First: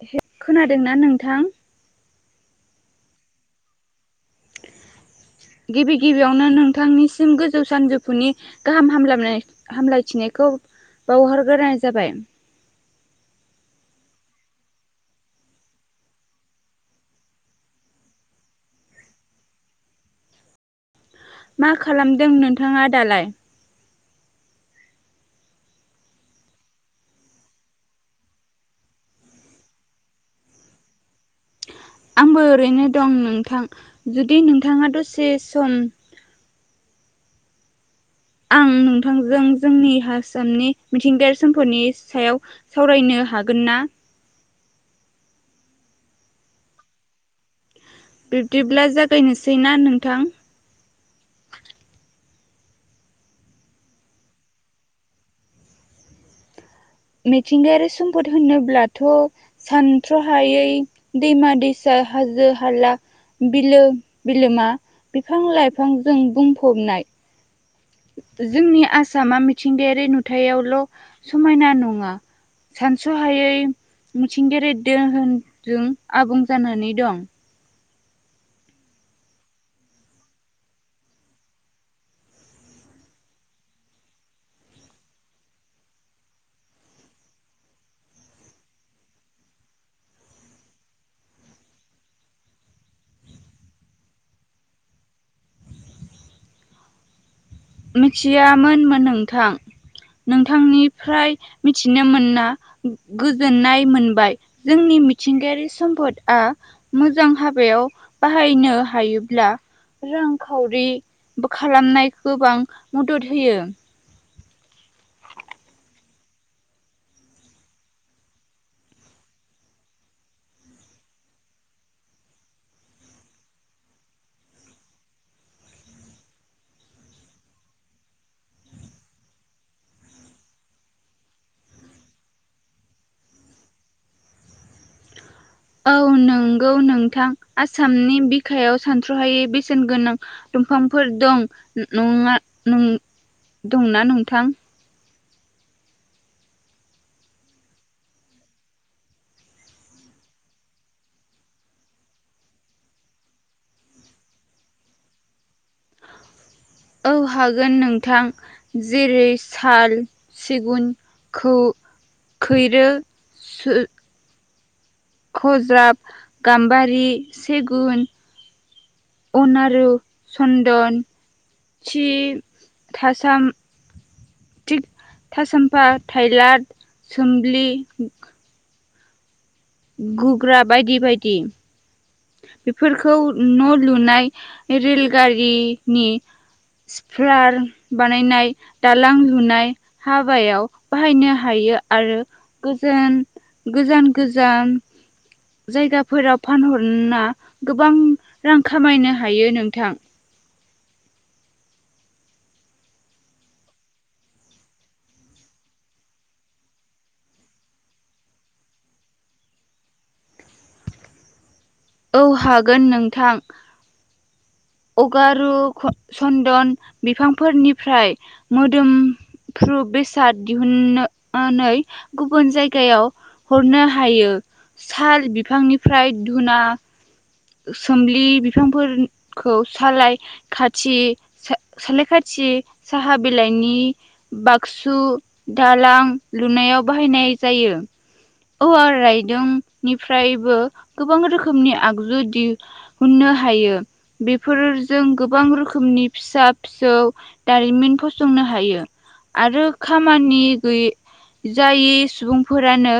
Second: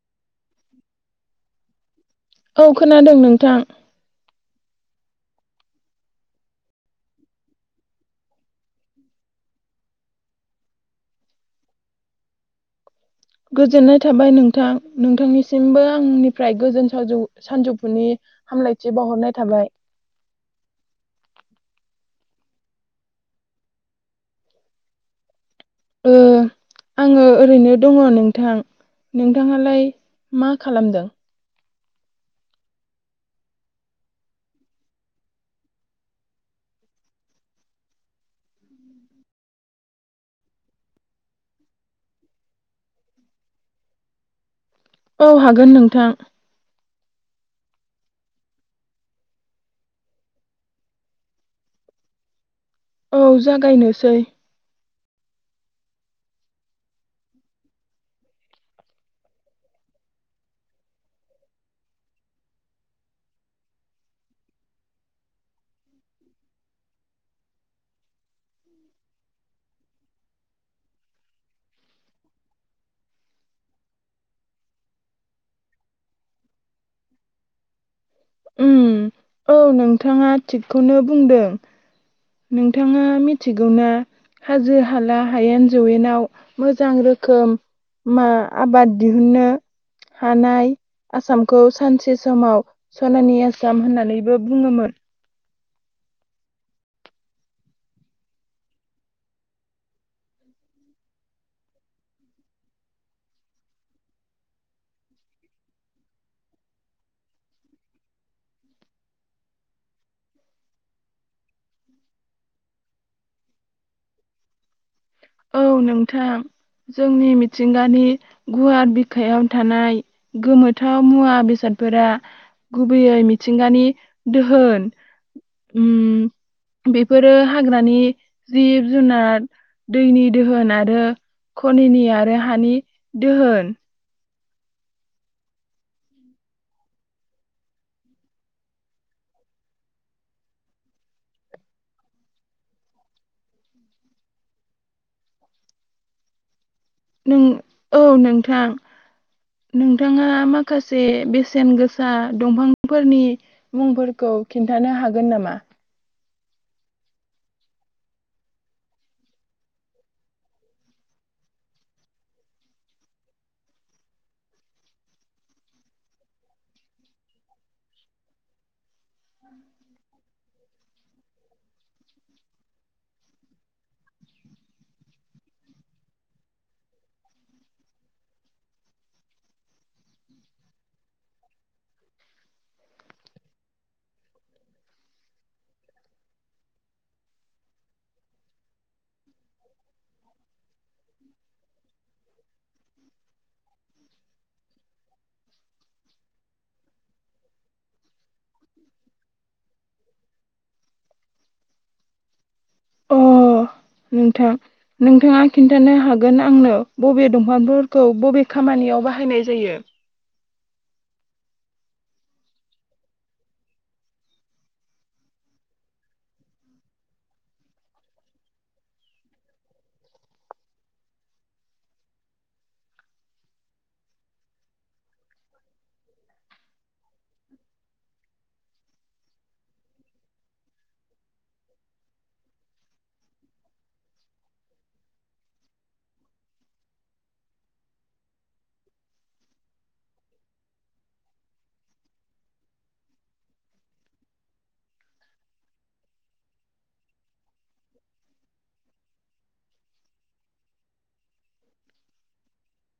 [unintelligible] खोनादोंना नोंथां? औ खोनादों नोंथां। गिबि गिबियावनो नोंथांनिसिम गोजौ सानजौफुनि गाहाम हामलाय हामलायथिनायखौ बावहरग्रोनाय जाबाय। गोजोननाय थाबाय नोंथां। नोंथांनिसिमबो आंनिफ्राय गोजोन साजौ -सानजौफुनि हामलायथि बावहरनाय थाबाय। मा खालामदों नोंथाङा दालाय? ओ आङो ओरैनो दङ नोंथां नोंथाङालाय मा खालामदों? आंबो ओरैनो दं नोंथां जुदि नोंथाङा दसे सम आं नोंथांजों जोंनि आसामनि मिथिंगायारि सम्फदनि सायाव सावरायनो हागोन ना? औ हागोन नोंथां। बिब्दिब्ला जागायनोसै ना नोंथां? औ जागायनोसै। मिथिंगायारि सम्पद होनोब्लाथ सानथ्रहायै दैमा दैसा हाजो हाला बिलो बिलोमा बिफां लाइफांजों बुंफबनाय जोंनि आसामा मिथिंगायारि नुथायावल समायना नङा सानसहायै मिथिंगायारि दोहोनजों आबुं जानानै दं। ओम औ नोंथाङा थिगखौनो बुंदो। नोंथाङा मिथिगौना हाजो हाला हायेन जौवेनाव मोजां रोखोम मा आबाद दिहुन्नो हानाय आसामखौ सानसे समाव सनानि आसाम होननानैबो बुङोमोन। मिथियामोनमोन नोंथां नोंथांनिफ्राय मिथिनो मोनना गोजोननाय मोनबाय। जोंनि मिथिंगायारि सम्पदआ मोजां हाबायाव बाहायनो हायोब्ला रांखावरि खालामनाय गोबां मदद होयो। औ नोंथां जोंनि मिथिंगानि गुवार बिखायाव थानाय गोमोथाव मुवा बेसादफोरा गुबैयै मिथिंगानि दोहोन उम बेफोरो हाग्रानि जिब जुनार दैनि दोहोन आरो खनिनि आरो हानि दोहोन। औ नंगौ नोंथां आसामनि बिखायाव सानथ्रहायै बेसेन गोनां दंफांफोर दं नङा दंना नोंथां? नों औ नोंथां नोंथाङा माखासे बेसेन गोसा दंफांफोरनि मुंफोरखौ खिन्थानो हागोन नामा? औ हागोन नोंथां जेरै साल सिगुनखौ खैरो सु खज्राब गाम्बारि सेगुन उनारु सन्दन थि थासाम थिग थासामफा थाइलड सोमलि गुग्रा बायदि बायदि बेफोरखौ न लुनाय रेलगारिनि सप्लार बानायनाय दालां लुनाय हाबायाव बाहायनो हायो आरो गोजोन गोजान गोजान जायगाफोराव फानहर ना गोबां रां खामायनो हायो नोंथां। अ नोंथां नोंथाङा खिन्थानो हागोन आंनो बबे दंफांफोरखौ बबे खामानियाव बाहायनाय जायो। औ हागोन नोंथां। अगारु सन्दन बिफांफोरनिफ्राय मोदोमफ्रु बेसाद दिहुनानै गुबुन जायगायाव हरनो हायो साल बिफांनिफ्राय धुना सोमलि बिफांफोरखौ सलाय खाथि सलाय खाथि साहा बिलाइनि बाक्सु दालां लुनायाव बाहायनाय जायो औवा रायदोंनिफ्रायबो गोबां रोखोमनि आगजु दिहुननो हायो। बेफोरजों गोबां रोखोमनि फिसा फिसौ दारिमिन फसंनो हायो आरो खामानि गैयै जायै सुबुंफोरानो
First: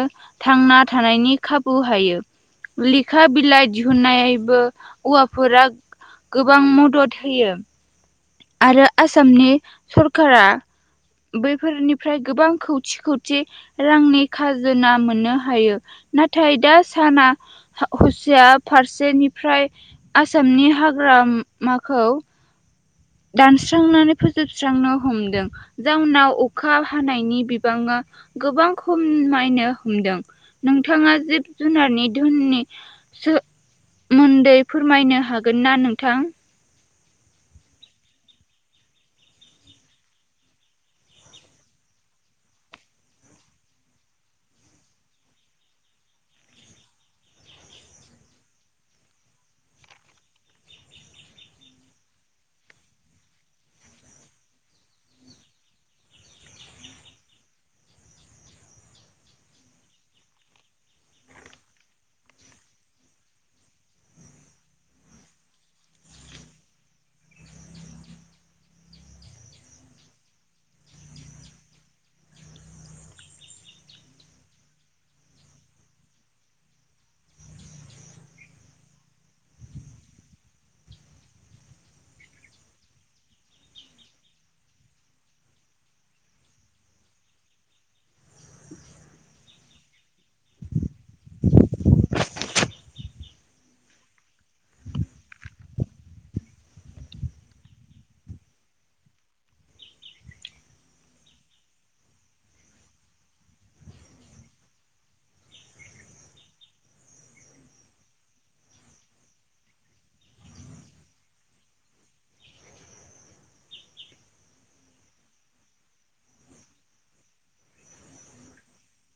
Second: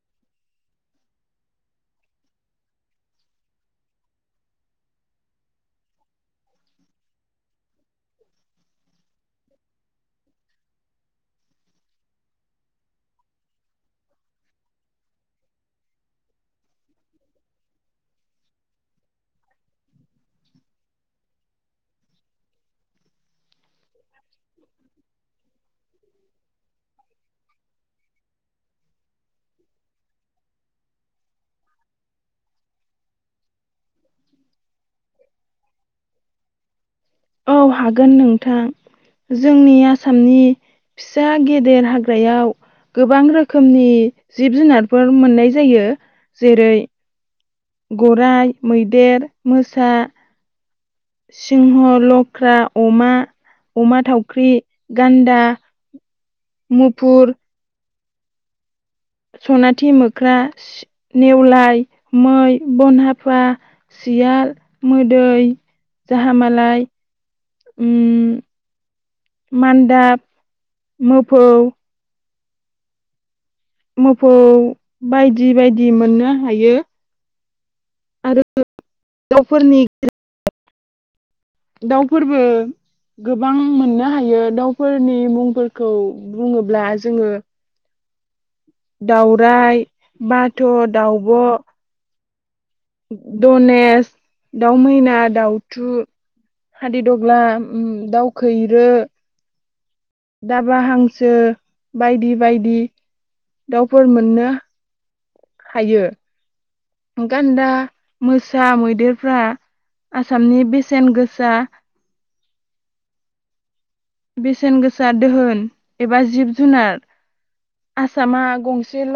थांना थानायनि खाबु हायो। लेखा बिलाइ दिहुनन्नाय नायबो औवाफोरा गोबां मदद होयो। आरो आसामनि सरकारा बैफोरनिफ्राय गोबां खौथि खौथि रांनि खाजोना मोननो हायो। नाथाय दा साना हुसिया फारसेनिफ्राय आसामनि हाग्रामाखौ दानस्रांनानै फोजोबस्रांनो हमदों। जाउनाव अखा हानायनि बिबाङा गोबां खमायनो हमदों। नोंथाङा जिब जुनारनि धुननि सोमोन्दै फोरमायनो हागोन ना नोंथां? औ हागोन नोंथां जोंनि आसामनि फिसा गेदेर हाग्रायाव गोबां रोखोमनि जिब जुनारफोर मोननाय जायो। जेरै गराइ मैदेर मोसा सिंह लख्रा अमा अमा थावख्रि गान्दा मुफुर सनाथि मोख्रा नेवलाय मै बनहाफा सियाल मोदै जाहामालाय उम मान्दाब मोफौ मोफौ बायदि बायदि मोननो हायो आरो [unintelligible] दाउफोरबो गोबां मोननो हायो। दाउफोरनि मुंफोरखौ बुङोब्ला जोङो दाउरायाइ बाथ' दाउब' दनेश दाउ मैना दाउथु हादिदग्ला दाउखैरो दाबा हांसो बायदि बायदि दाउफोर मोननो हायो गान्दा मोसा मैदेरफ्रा आसामनि बेसेन गोसा बेसेन गोसा दोहोन एबा जिब जुनार आसामा गंसेल'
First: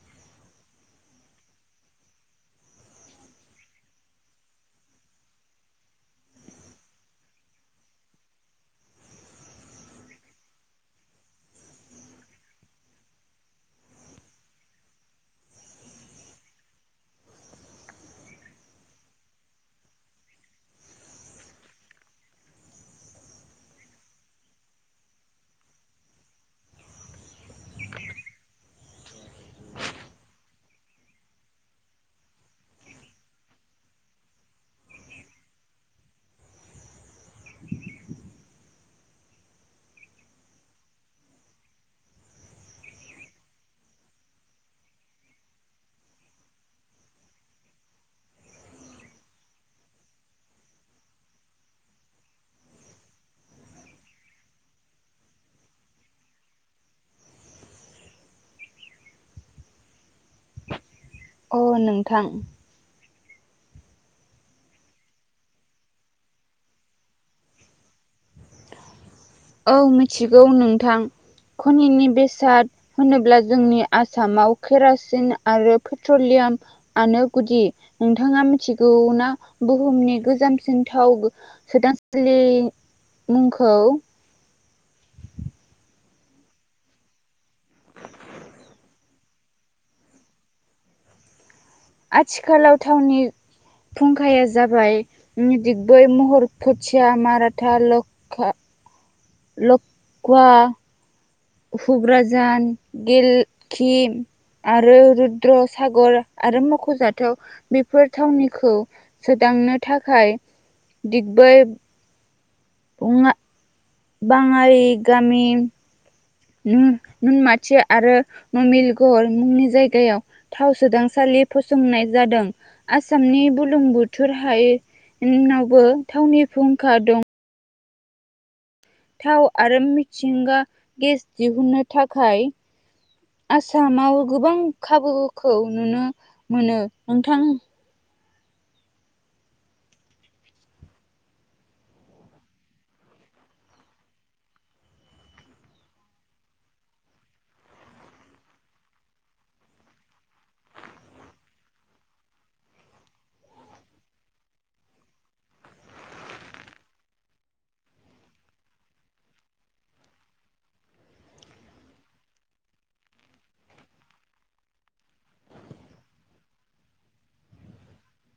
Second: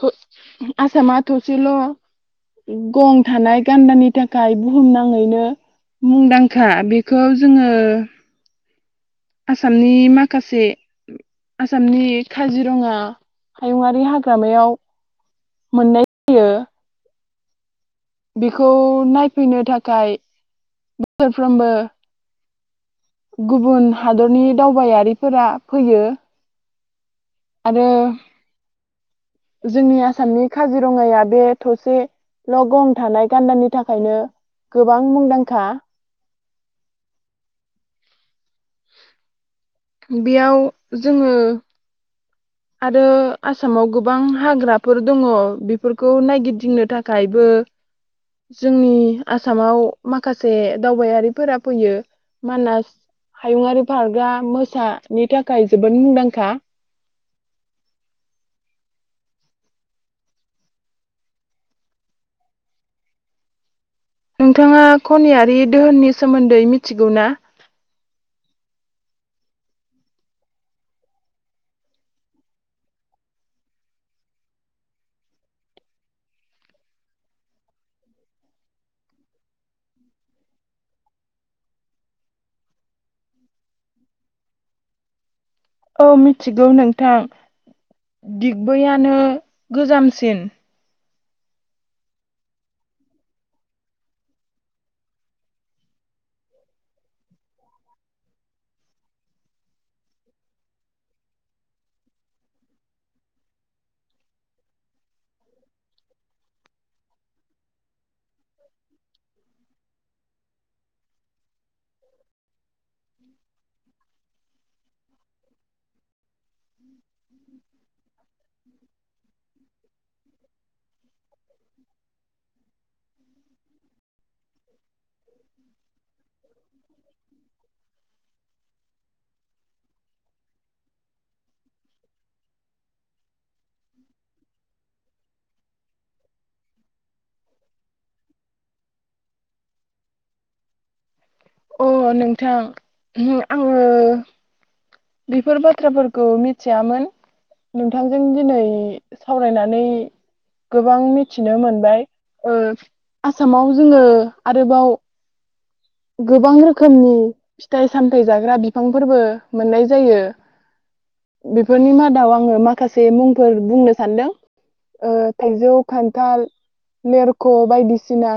थ' आसामा थसेल' गं थानाय गान्दानि थाखाय बुहुमनाङैनो मुंदांखा बेखौ जोङो आसामनि माखासे आसामनि काजिरङा हायुंआरारि हाग्रामायाव मोननाय जायो। बेखौ नायफैनो थाखाय बोफ्रोमबो गुबुन हादरनि दावबायारिफोरा फैयो आरो जोंनि आसामनि काजिरङाया बे थसेल' गं थानाय गान्दानि थाखायनो गोबां मुंदांखा बेयाव जोङो आरो आसामाव गोबां हाग्राफोर दङ बेफोरखौ नायगिदिंनो थाखायबो जोंनि आसामाव माखासे दावबायारिफोरा फैयो मानास हायुंङारि पार्कआ मोसानि थाखाय जोबोद मुंदांखा। अ नोंथां। नोंथाङा खनियारि दोहोननि सोमोन्दै मिथिगौ ना? औ मिथिगौ नोंथां खनिनि बेसाद होनोब्ला जोंनि आसामाव केरासिन आरो पेट्रलियामआनो गुदि। नोंथाङा मिथिगौना बुहुमनि गोजामसिन थाव सोदांसालि मुंखौ? औ मिथिगौ नोंथां दिग्बैयानो गोजामसिन। आथिखालाव थावनि फुंखाया जाबाय दिगबै महर खोथिया, माराठा, लखा लक्वा, हुब्राझान, गेलकिम आरो रुद्रसागर आरो मख'जाथाव बेफोर थावनिखौ सोदांनो थाखाय दिगबै बङा बाङालि गामि नुन नुनमाथि आरो नमिलगर मुंनि जायगायाव थाव सोदां सालि फसंनाय जादों आसामनि बुलुंबुथुर हाय एनावबो थावनि फुंखा दं। थाव आरो मिसिंगा गेस दिहुनन्नो थाखाय आसामाव गोबां खाबु खौ नुनो मोनो नोंथां अ नोंथां ओंहो आङो बिफोर बाथ्राफोरखौ मिथियामोन नोंथांजों दिनै सावरायनानै गोबां मिथिनो मोनबाय ओ आसामाव जोङो आरोबाव गोबां रोखोमनि फिथाइ सामथायाइ जाग्रा बिफांफोरबो मोननाय जायो बेफोरनि मादाव आङो माखासे मुंफोर बुंनो सानदों ओ थाइजौ खान्थाल लेरख' बायदिसिना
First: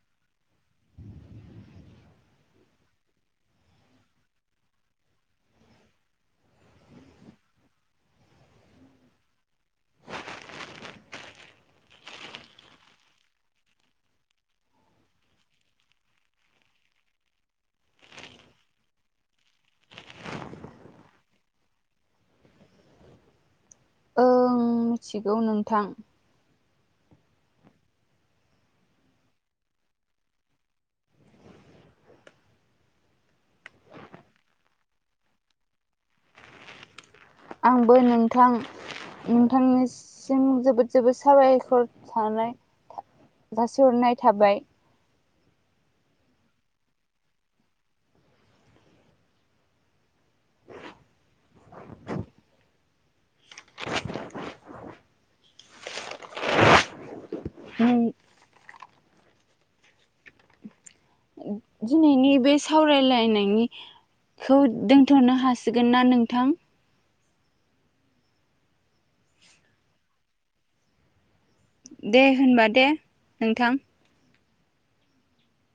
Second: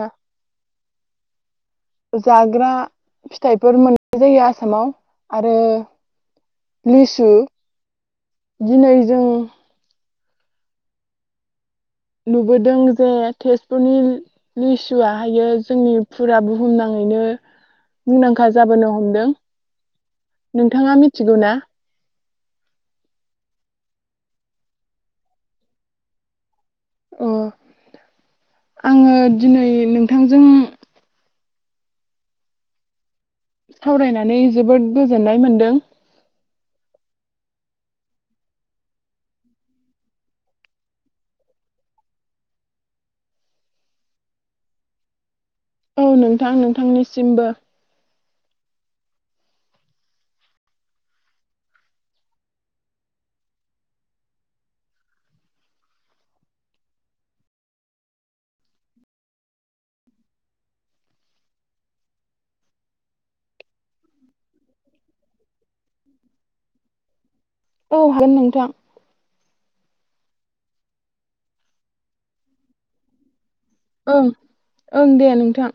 जाग्रा फिथाइफोर मोननाय जायो आसामाव आरो लिसु दिनै जों नुबोदों जे तेजपुरनि लिसुआहायो जोंनि फुरा बुहुमनाङैनो मुंदांखा जाबोनो हमदों। नोंथाङा मिथिगौ ना? ओं मिथिगौ नोंथां। अ आङो दिनै नोंथांजों सावरायनानै जोबोद गोजोननाय मोनदों। आंबो नोंथां नोंथांनिसिम जोबोद जोबोद साबायखर थानाय जासि हरनाय थाबाय। औ नोंथां नोंथांनिसिमबो। [inaudible] नि दिनैनि बे सावरायलायनायनिखौ दोनथ'नो हासिगोन ना नोंथां? औ हागोन नोंथां। दे होनबा दे नोंथां। ओं ओं दे नोंथां।